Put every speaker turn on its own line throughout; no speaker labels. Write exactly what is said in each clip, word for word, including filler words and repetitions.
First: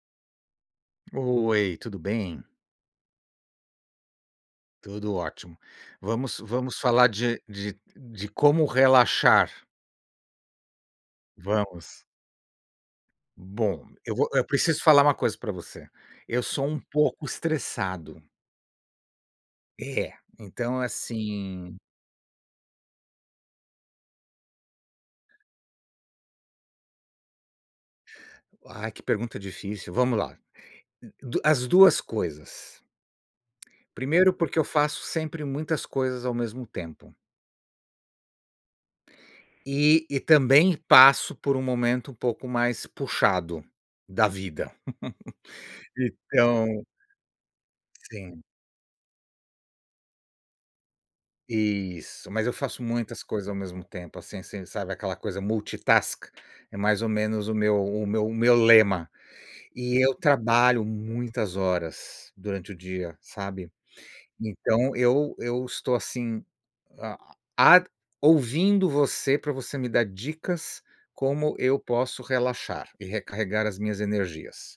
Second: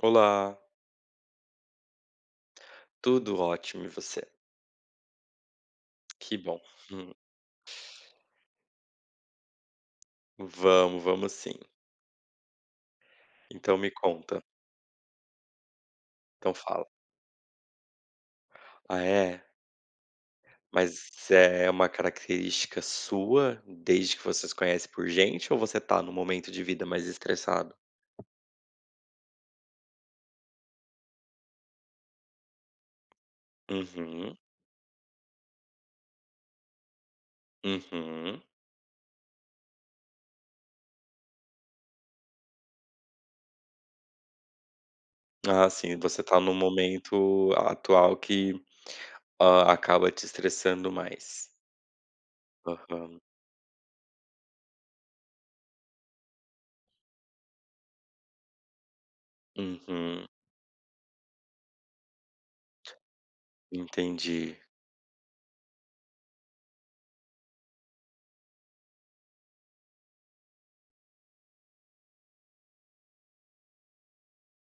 Olá.
Oi, tudo bem?
Tudo ótimo, e você?
Tudo ótimo.
Que
Vamos
bom.
vamos falar de de de como relaxar.
Vamos, vamos sim.
Vamos.
Então
Bom,
me
eu vou
conta.
eu preciso falar uma coisa pra você, eu
Então
sou um
fala.
pouco estressado.
Ah, é?
É. Então
Mas é
assim
uma característica sua, desde que você se conhece por gente, ou você tá num momento de vida mais estressado?
Ai, que pergunta difícil. Vamos lá, do as duas coisas. Primeiro,
Uhum.
porque eu faço sempre muitas coisas ao mesmo tempo.
Uhum.
E e também passo por um momento um pouco mais puxado, da vida.
Ah, sim, você tá num
então
momento atual
Sim.
que, ah, acaba te estressando mais.
Isso, mas eu faço
Aham.
muitas coisas ao mesmo tempo, assim assim, sabe, aquela coisa multitask, é mais ou menos o meu o meu o meu lema. E eu
Uhum.
trabalho muitas horas durante o dia, sabe.
Entendi.
Então eu eu estou assim, ah, a ouvindo você, pra você me dar dicas como eu posso relaxar, e recarregar as minhas energias.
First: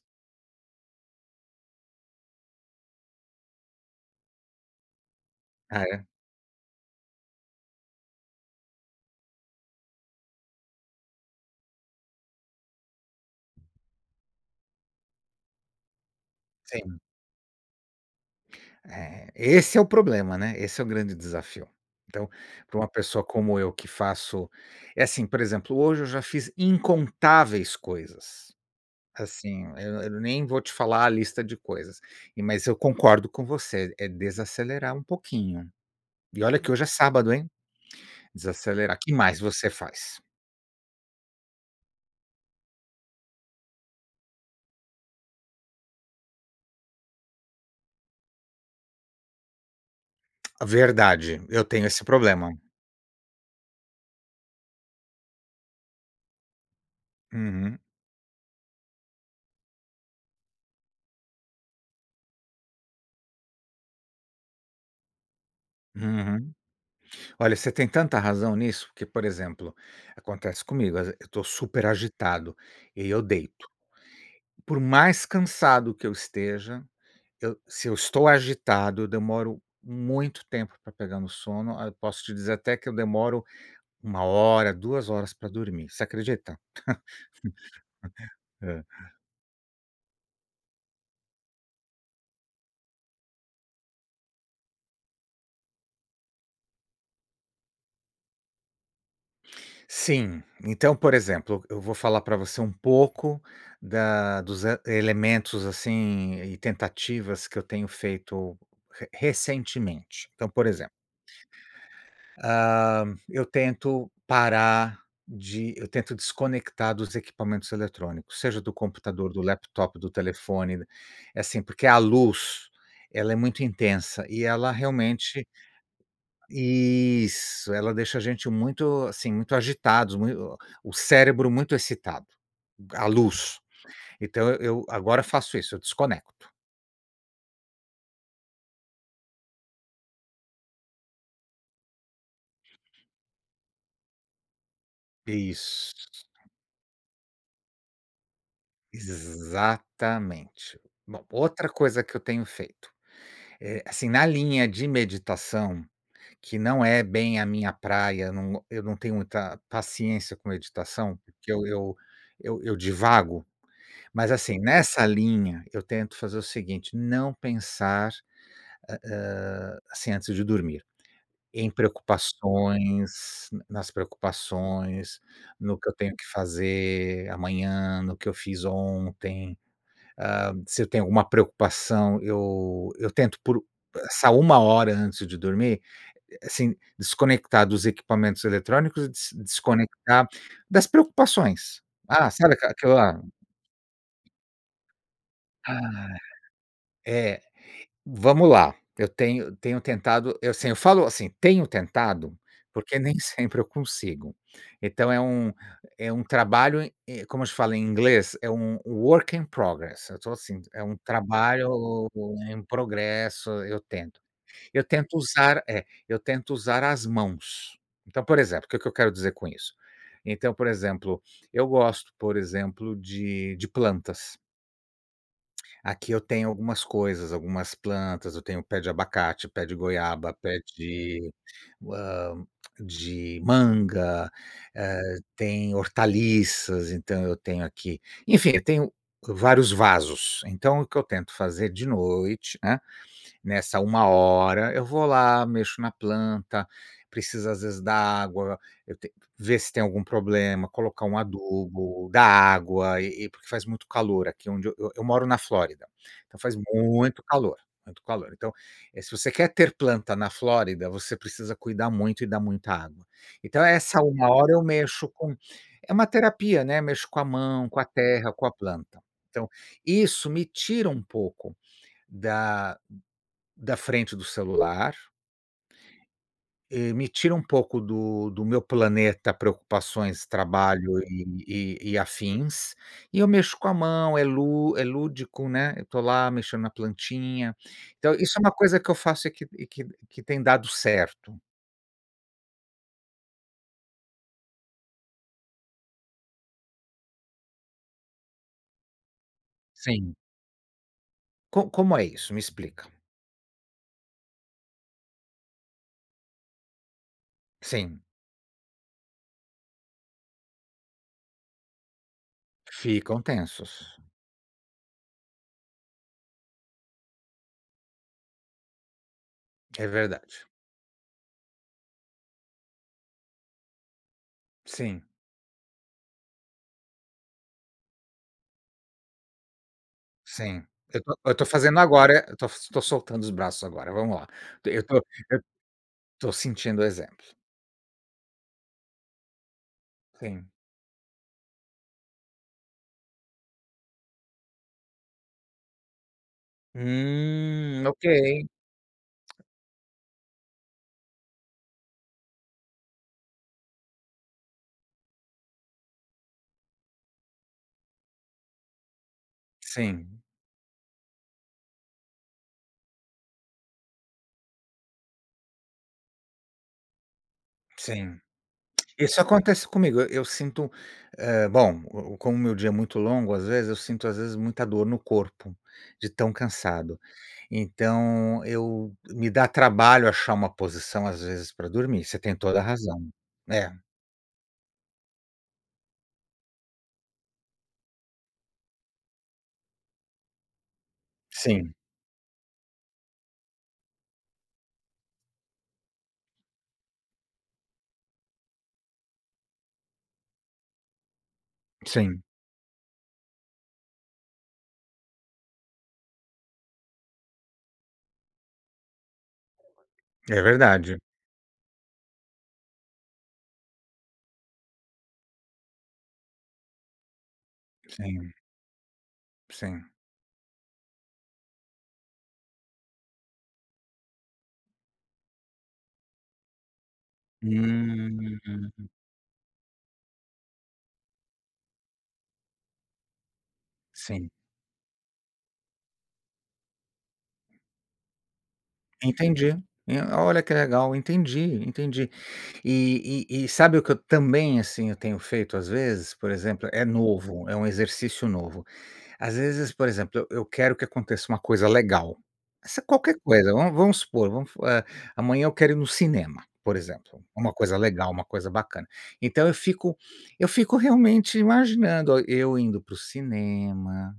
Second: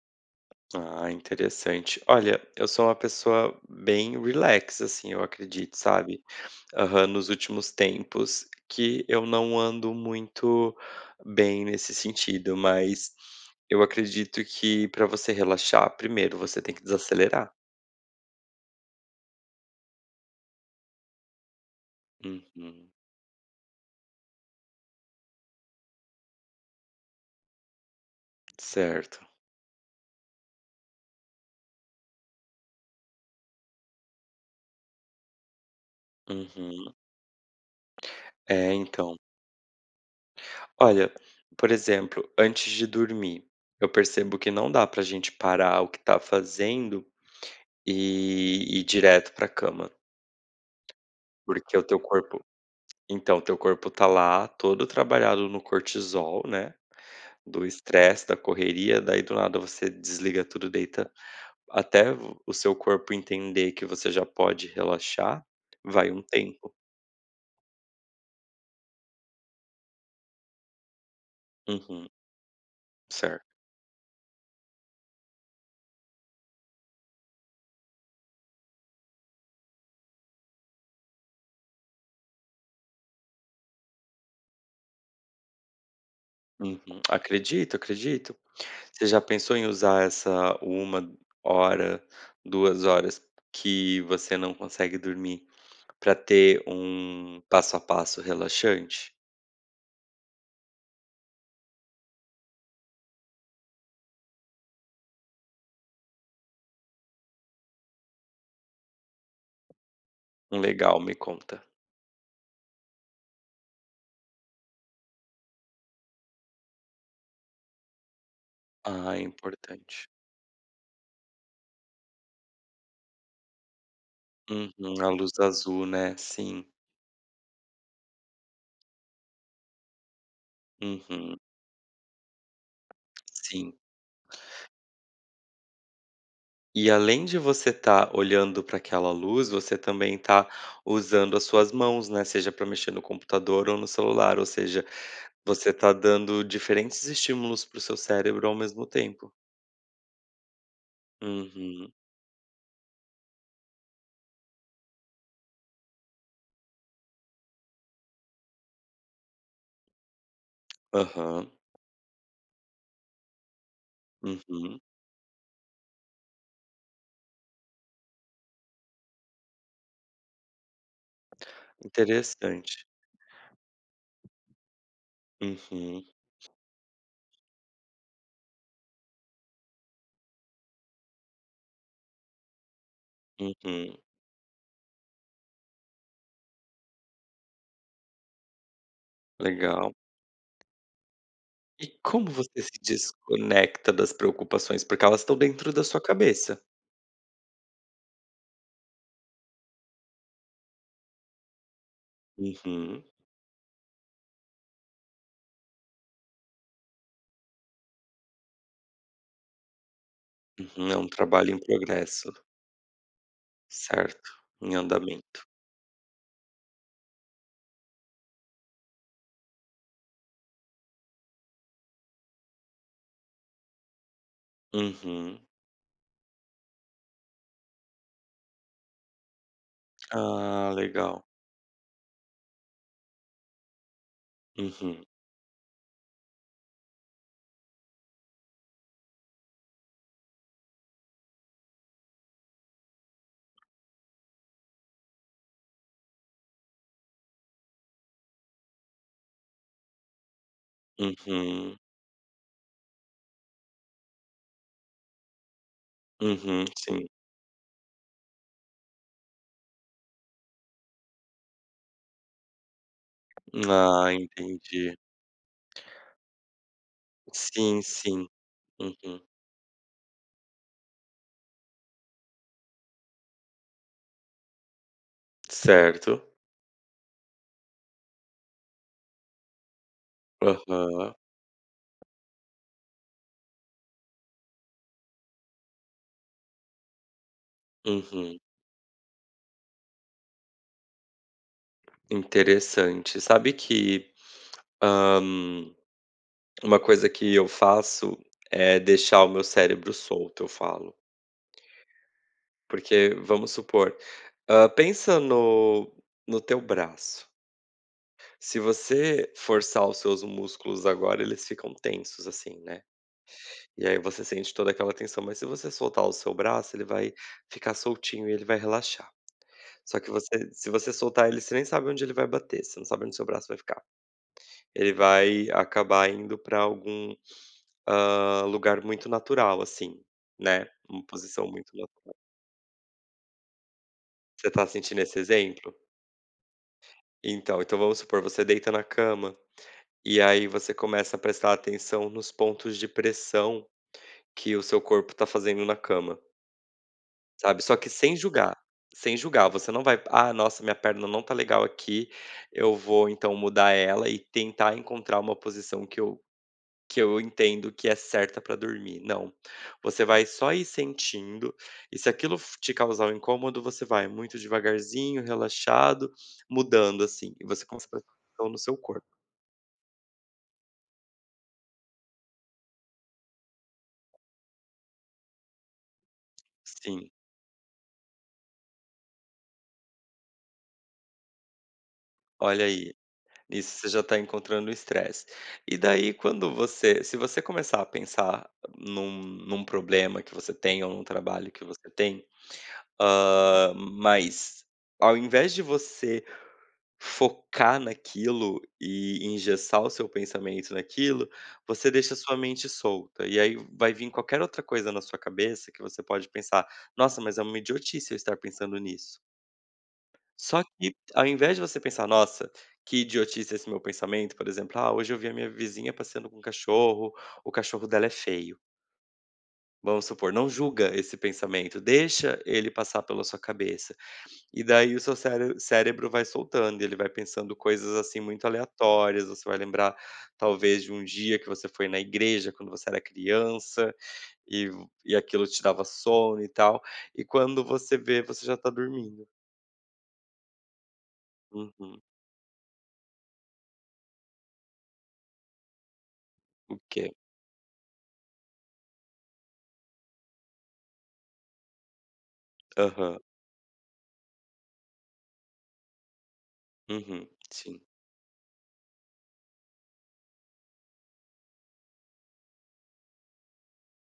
Ah, interessante. Olha, eu sou uma pessoa bem relax, assim, eu acredito,
Ah, é?
sabe. Aham. Nos últimos tempos que eu não ando muito bem nesse sentido, mas eu acredito que pra você relaxar, primeiro você tem que
Sim.
desacelerar.
É, esse é o problema, né. Esse é o grande desafio. Então, para uma
Uhum.
pessoa como eu que faço é assim, por exemplo, hoje eu já fiz incontáveis coisas,
Certo.
assim Eu eu nem vou te falar a lista de coisas e mas eu concordo com você, é desacelerar um pouquinho. E olha que hoje é
Uhum.
sábado, hein?
É,
Desacelerar, que
então.
mais você faz?
Olha, por exemplo, antes de dormir, eu percebo que não dá para a gente parar o que está fazendo e ir direto para a cama.
Verdade, eu
Porque o
tenho
teu
esse
corpo
problema.
então o teu corpo está lá, todo trabalhado no cortisol, né, do
Uhum.
estresse da correria, daí do nada, você desliga tudo, deita até o seu corpo entender que você já pode relaxar, vai um
Uhum.
tempo.
Olha, você tem tanta razão nisso, que, por exemplo, acontece comigo, às ve eu estou super
Uhum.
agitado e eu
Certo.
deito, por mais cansado que eu esteja, eu se eu estou agitado, eu demoro muito tempo para pegar no sono. Ah, posso te dizer até que eu demoro uma hora, duas horas para dormir. Você acredita?
Uhum, acredito, acredito. Você já pensou em usar essa uma hora, duas horas, que você não consegue dormir para ter um passo a passo relaxante?
Sim. Então, por exemplo, eu vou falar pra você um pouco da dos e elementos, assim, e tentativas que eu tenho feito re recentemente. Então,
Hum.
por exemplo
Legal. Me conta.
hã, eu tento parar de eu tento desconectar dos equipamentos eletrônicos, seja do
Ah, é
computador, do laptop,
importante.
do telefone. Assim, porque a luz, ela é muito intensa e ela
Uhum. A luz
realmente
azul, né? Sim.
Isso, ela deixa a gente muito, assim, muito agitados, mui o o
Uhum.
cérebro muito excitado a luz.
Sim.
Então, eu eu agora faço isso, eu desconecto.
E além de você tá olhando pra aquela luz, você também tá usando as suas mãos, né? Seja para mexer no computador ou no celular, ou seja, você tá
Isso.
dando diferentes estímulos para o seu cérebro ao mesmo tempo.
Exatamente. Bom, outra
Uhum.
coisa que eu tenho feito, eh, assim, na linha de meditação, que não é bem a minha praia, num eu não tenho muita paciência com meditação,
Aham.
porque eu eu eu eu divago, mas assim,
Uhum.
nessa linha eu tento fazer o seguinte, não pensar, ah, hã, assim, antes de dormir, em
Interessante.
preocupações nas preocupações, no que eu
Uhum.
tenho que fazer amanhã, no que eu fiz ontem. Hã, se eu tenho alguma preocupação. Eu eu tento por
Uhum.
essa uma hora antes de dormir assim, desconectar dos equipamentos eletrônicos e des
Legal.
desconectar das preocupações.
E
Ah,
como
sabe
você
aque
se
aquela.
desconecta das preocupações? Porque elas estão dentro da sua
Ai.
cabeça.
É, vamos lá, eu tenho tenho tentado, eu sim Eu falo assim, tenho tentado porque
Uhum.
nem sempre eu consigo. Então é um é um trabalho e como eles falam em inglês, é um work in progress. Eu tô assim, é
Uhum.
um
É um trabalho em
trabalho
progresso.
em progresso. Eu tento.
Certo. Em
Eu tento
andamento.
usar É. Eu tento usar as mãos. Então, por exemplo, o que que eu quero dizer com isso? Então, por exemplo, eu gosto, por exemplo, de de plantas.
Uhum.
Aqui eu tenho algumas coisas, algumas plantas. Eu tenho o pé de abacate, pé de goiaba, pé
Ah, legal.
de hã, de manga,
Uhum.
eh, tem hortaliças, então eu tenho aqui enfim, eu tenho vários vasos. Então o que eu tento fazer, de noite, hã, nessa uma hora, eu vou lá, mexo na planta. Precisa às vezes dar água, eu t ver se tem algum problema, colocar um
Uhum.
adubo, dar água e e porque faz muito calor aqui onde eu eu eu moro na Flórida, então faz
Uhum, sim.
muito calor, muito calor. Então, eh, se você quer ter planta na Flórida, você precisa cuidar muito e dar muita água. Então, é essa
Ah,
uma hora eu
entendi.
mexo com é uma terapia, né, mexo com a mão, com
Sim,
a
sim.
terra, com a planta.
Uhum.
Então, isso me tira um pouco da da frente do celular
Certo.
eh, me tira um pouco do do meu planeta preocupações, trabalho
Aham.
e e e afins. E eu mexo com a mão, é lú é lúdico, né, eu tô lá mexendo na plantinha. Então, isso é
Uhum.
uma coisa que eu faço e que e que que tem dado certo.
Interessante, sabe que, hã, uma coisa que eu faço é deixar o meu cérebro
Sim.
solto, eu falo.
Co como é isso? Me explica.
Porque vamos supor. Hã, pensa no no teu braço.
Sim.
Se você forçar os seus músculos, agora, eles ficam tensos, assim, né.
Ficam tensos.
E aí, você sente toda aquela tensão. Mas se você soltar o seu braço, ele vai ficar soltinho e ele vai relaxar.
É
Só que
verdade.
você se você soltar ele, você nem sabe onde ele vai bater, você não sabe onde o seu braço vai ficar. Ele
Sim.
vai acabar indo para algum, hã, lugar muito natural assim,
Sim,
né,
eu
uma
tô, eu tô
posição muito
fazendo
natural.
agora, eu tô so tô soltando os braços agora, vamos lá.
Você tá
Eu tô
sentindo esse
eu
exemplo?
tô sentindo o exemplo.
Então então, vamos supor você deita na cama e aí
Sim.
você começa a prestar atenção nos pontos de pressão que o seu corpo tá fazendo na cama sabe, só
Hum!
que
Ok.
sem julgar, sem julgar, você não vai: "Ah, nossa, minha perna não tá legal aqui, eu vou então mudar ela e tentar encontrar uma posição que eu que eu entendo que é certa pra dormir". Não. Você
Sim.
vai só ir sentindo e se aquilo f te causar um incômodo, você vai muito devagarzinho, relaxado, mudando assim e você conse
Sim.
estão no seu corpo.
Isso acontece comigo. Eu eu sinto, eh, bom, como o meu dia é muito longo, às vezes eu sinto às vezes, muita dor no corpo de tão cansado,
Sim.
então, eu Me dá trabalho achar uma posição, às vezes, pra dormir, você tem toda a
Olha aí,
razão. É.
isso você já tá encontrando o estresse. E daí, quando você se você começar a pensar num num problema que você tem ou num trabalho que
Sim.
você tem, hã, mas ao invés de você focar naquilo e engessar o seu pensamento naquilo, você deixa a
Sim.
sua mente solta, e aí vai vim qualquer outra coisa na sua cabeça que você pode pensar: "Nossa, mas é uma idiotice eu estar pensando nisso".
É
Só que
verdade.
ao invés de você pensar: "Nossa que idiotice esse meu pensamento". Por exemplo: "Ah, hoje eu vi a minha vizinha passeando com um cachorro. O cachorro dela é
Sim.
feio".
Sim.
Vamos supor, não julga esse pensamento, deixa ele passar pela sua cabeça, e daí, o seu cére cérebro vai soltando e ele vai pensando coisas, assim,
Hum.
muito aleatórias. Você vai lembrar, talvez de um dia que você foi na igreja quando você era criança
Sim.
e v e aquilo te dava sono e tal. E quando você vê, você já está dormindo.
Entendi, eh, olha que legal. Entendi,
Uhum.
entendi. E e e sabe o que eu também, assim, eu tenho feito às vezes? Por exemplo,
O
é
que?
novo, é um exercício novo. Às vezes, por exemplo, eu eu quero que aconteça uma coisa legal. Essa é qualquer
Aham.
coisa vamos vamos supor, vamos f eh, amanhã eu quero ir no cinema, por exemplo,
Uhum,
uma coisa
sim.
legal, uma coisa bacana. Então eu fico eu fico realmente imaginando a eu indo para o cinema,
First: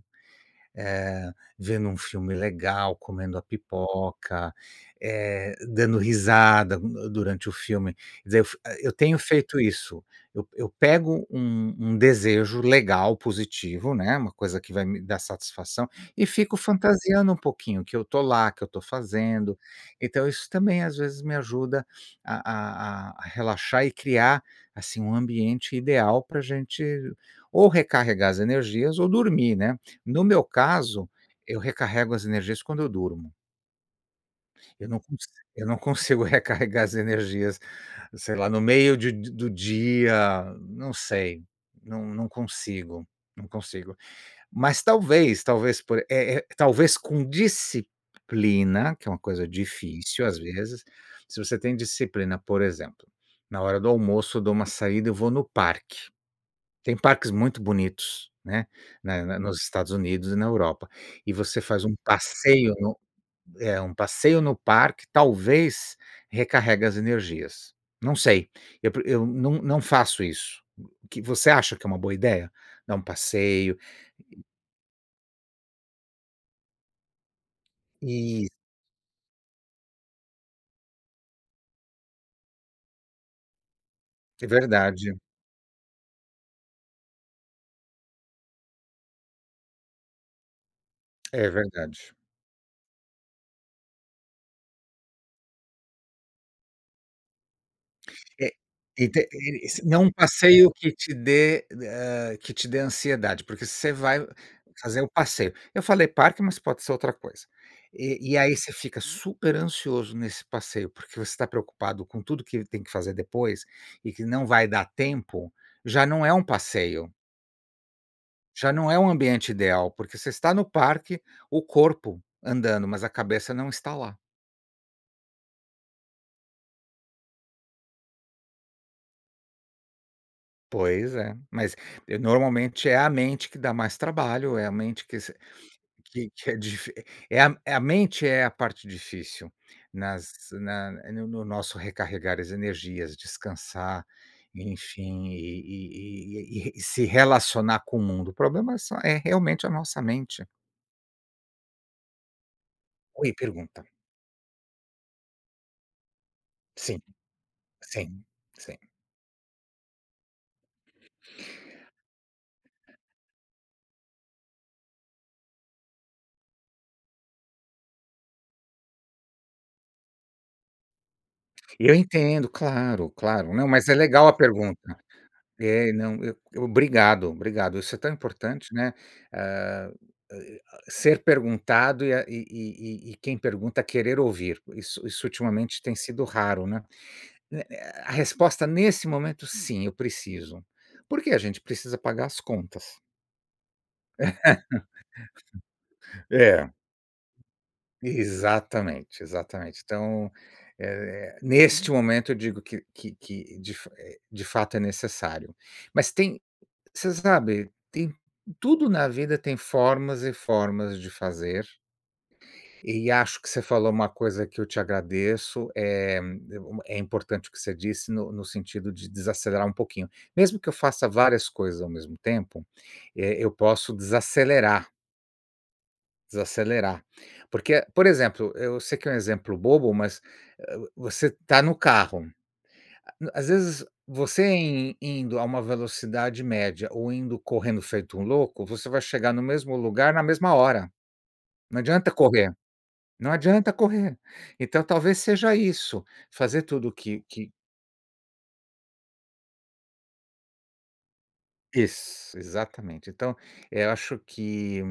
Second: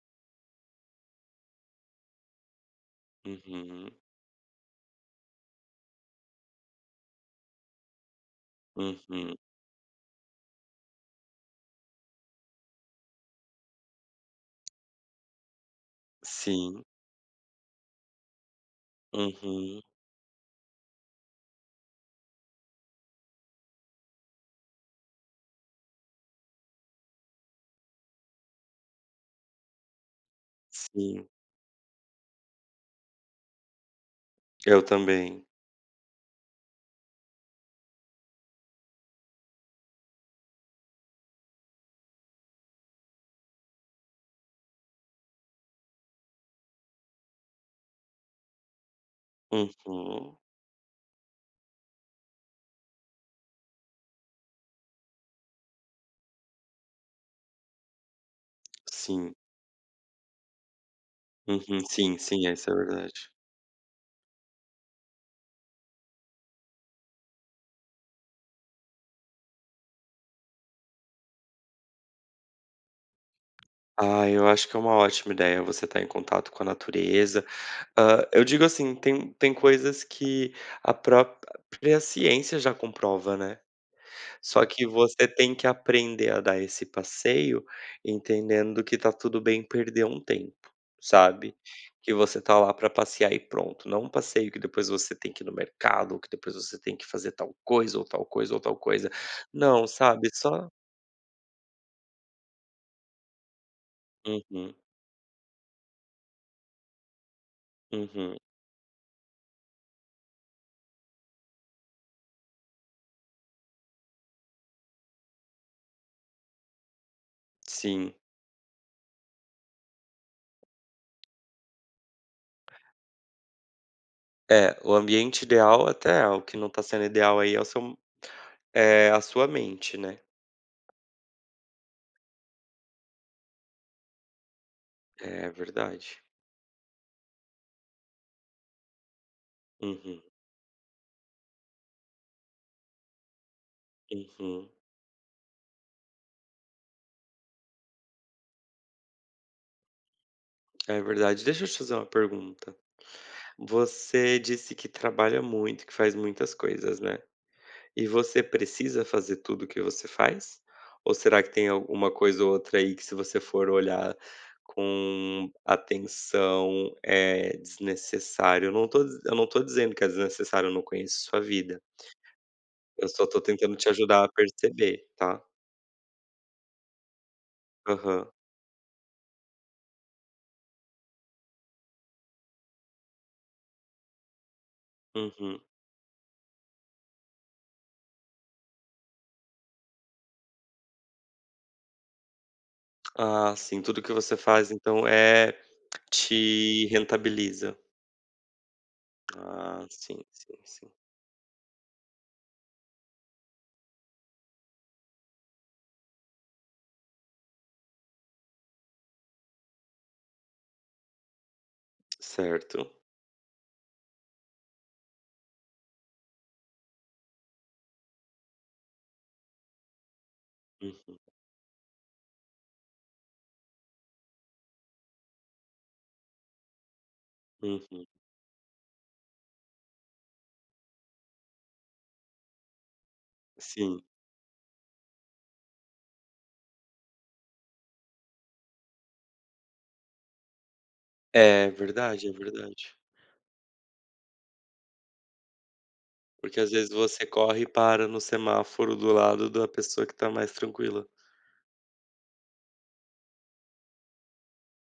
eh, vendo um filme legal, comendo a
Uhum.
pipoca, eh, dando risada durante o filme e dizer, eu f a eu tenho
Uhum.
feito isso. Eu eu pego um um desejo legal, positivo, né, uma coisa que vai me dar satisfação, e fico
Sim.
fantasiando um pouquinho que eu estou lá, que eu estou fazendo.
Uhum.
Então isso também às vezes me ajuda a a a a relaxar e criar, assim, um ambiente ideal para a gente ou recarregar as energias, ou dormir, né. No meu caso,
Sim.
eu recarrego as energias quando eu durmo.
Eu
Eu não cons
também.
eu não consigo recarregar as energias, sei lá, no meio de de do dia, não sei, não não consigo, não consigo, mas, talvez talvez por eh eh, talvez com disciplina, que é uma coisa difícil,
Uhum.
às vezes. Se você tem disciplina, por exemplo, na hora do almoço, eu dou uma saída, eu vou no parque. Tem parques muito bonitos, né. Na
Sim.
na nos Estados Unidos e na Europa, e você
Uhum,
faz um
sim, sim, isso é
passeio no
verdade.
eh, um passeio no parque, talvez recarregue as energias. Não sei, eu pre eu não não faço isso. O que você acha que é uma boa ideia? Dar um passeio
Ah,
e e
eu acho que é uma ótima ideia você tá em contato com a natureza. Hã, eu
Is
digo assim, tem tem coisas que a própria ciência já comprova, né?
É
Só que
verdade.
você tem que aprender a dar esse passeio, entendendo que tá tudo bem perder um tempo,
É
sabe?
verdade.
Que você está lá para passear e pronto, não um passeio que depois você tem que ir no mercado, que depois você tem que fazer tal coisa ou tal
É,
coisa ou tal
e
coisa,
ter e e se
não,
não um
sabe? Só
passeio que te dê, hã, que te dê ansiedade, porque você vai
Uhum.
fazer o passeio eu falei parque, mas pode ser outra coisa, e
Uhum.
e aí você fica super ansioso nesse passeio, porque você tá preocupado com tudo que tem que fazer depois, e que não vai dar tempo, já não é um passeio.
Sim.
Já não é um ambiente ideal, porque você está no parque, o corpo andando, mas a cabeça não está lá.
É, o ambiente ideal, até é. O que não tá sendo ideal aí é o seu m é a sua mente, né?
Pois é, mas normalmente é a mente que dá mais trabalho. É a mente que se
É verdade.
que que é difi é a é a mente é a parte difícil
Uhum.
nas na no no nosso recarregar as energias, descansar,
Uhum.
enfim, e e e e e e se relacionar com o mundo. O problema é só é realmente a nossa mente.
É verdade. Deixa eu te fazer uma pergunta.
Oi, pergunta.
Você disse que trabalha muito, que faz muitas coisas,
Sim.
né. E
Sim.
você
Sim.
precisa fazer tudo o que você faz, ou será que tem alguma coisa ou outra aí, que se você for olhar com atenção, é desnecessário? Eu não tô diz eu não tô dizendo que é desnecessário. Eu não conheço sua vida.
Eu entendo,
Eu
claro,
só tô
claro. Não,
tentando te
mas é
ajudar
legal
a
a pergunta.
perceber, tá?
É, não, eu Obrigado, obrigado. Isso é tão
Aham.
importante, né? Eh, ai, ah, ser perguntado e a e e e e quem pergunta querer ouvir. Isso isso
Uhum.
ultimamente tem sido raro, né? Né né, a resposta nesse momento sim, eu preciso. Por que a gente precisa pagar as contas.
Ah, sim. Tudo o que você faz, então, eh,
É.
te rentabiliza.
Exatamente, exatamente.
Ah. Sim,
Então,
sim, sim.
eh, neste momento, eu digo que que que de fa eh, de fato, é necessário. Mas tem você sabe, tem tudo na vida, tem formas e formas de fazer.
Certo.
E acho que você falou uma coisa que eu te agradeço, eh, é uma é importante o que você disse no no sentido de desacelerar um pouquinho. Mesmo que eu faça
Uhum.
várias coisas ao mesmo tempo, eh, eu posso desacelerar. Desacelerar, porque, por
Uhum.
exemplo, eu sei que é um exemplo bobo, mas, eh, você está no carro, a as vezes
Sim.
você in indo a uma velocidade média ou indo correndo feito um louco, você vai chegar no mesmo lugar, na mesma hora.
É
Não adianta
verdade, é
correr,
verdade.
não adianta correr, então talvez seja isso
Porque,
fazer
às vezes,
tudo que
você
que
corre e para no semáforo do lado da pessoa que está mais tranquila.
Isso, exatamente. Então eu acho que,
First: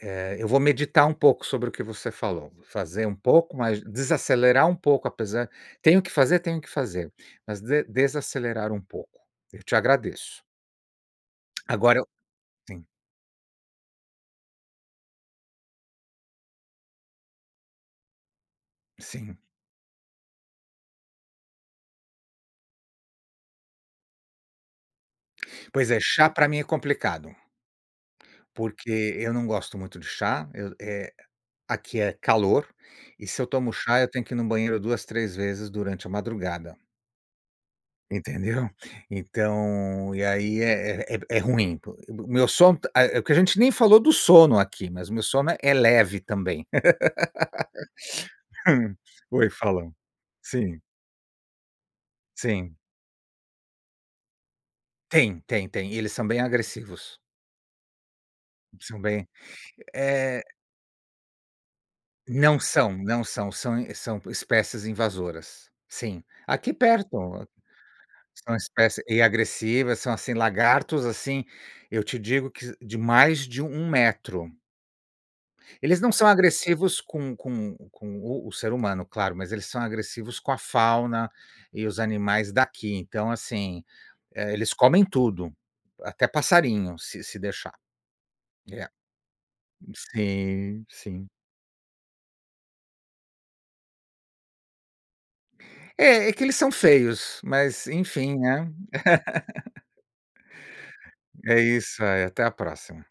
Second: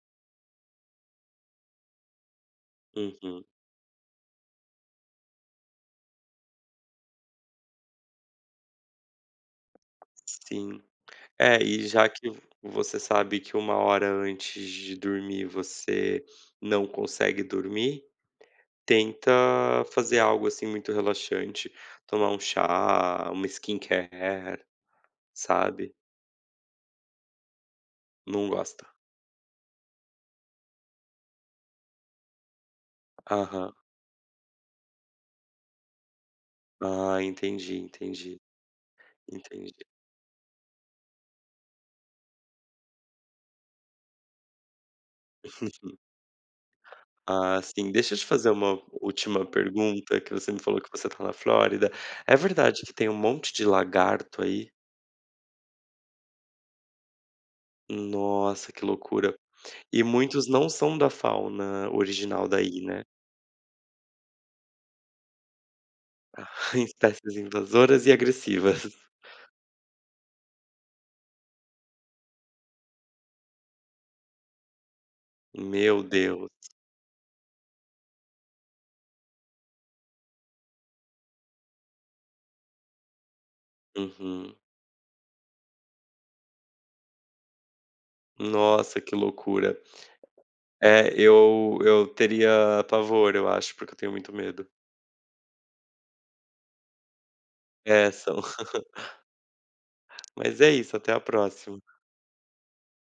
eh, eu vou meditar um pouco sobre o que você falou, vou fazer um
Uhum.
pouco, mas desacelerar um pouco, apesar tenho o que fazer, tenho o que fazer, mas de desacelerar um pouco. Eu te agradeço.
Sim, é. E
Agora eu
já que vo
sim.
você sabe que uma hora antes de dormir, você não consegue dormir, tenta
Sim.
fazer algo, assim, muito relaxante, tomar um chá, uma skincare,
Pois
sabe?
é, chá para mim é complicado,
Não gosta.
porque eu não gosto muito de chá, eu eh, aqui é calor e se eu tomo
Aham.
chá, eu tenho que ir no banheiro duas, três vezes durante a madrugada.
Ah, entendi, entendi.
Entendeu?
Entendi.
então e aí é é é é ruim po meu sono, ah, é o que a gente nem falou do sono aqui, mas o meu sono é é leve também,
Ah, sim, deixa eu te fazer uma última
Oi, fala.
pergunta, que você me falou
Sim.
que você está na Flórida, é
Sim.
verdade que tem um monte de lagarto aí?
Tem, tem, tem e eles são bem agressivos.
Nossa, que
São bem
loucura. E
eh
muitos não são da fauna original
Não
daí,
são,
né?
não são, são são espécies invasoras. Sim.
Ah,
Aqui
espécies
perto,
invasoras e
são
agressivas.
espéci e agressivas, são, assim, lagartos, assim, eu te digo que de mais de um metro. Eles
Meu
não são
Deus.
agressivos com com com o o ser humano, claro, mas eles são agressivos com a fauna e os animais daqui. Então, assim, eh,
Uhum.
eles comem tudo até passarinho, se se deixar. É
Nossa, que loucura.
sim,
É,
sim.
eu eu teria pavor eu acho, porque eu tenho muito medo.
É, é que eles são feios, mas,
É,
enfim,
são.
né?
Mas é isso, até a
É
próxima.
isso aí, até a próxima.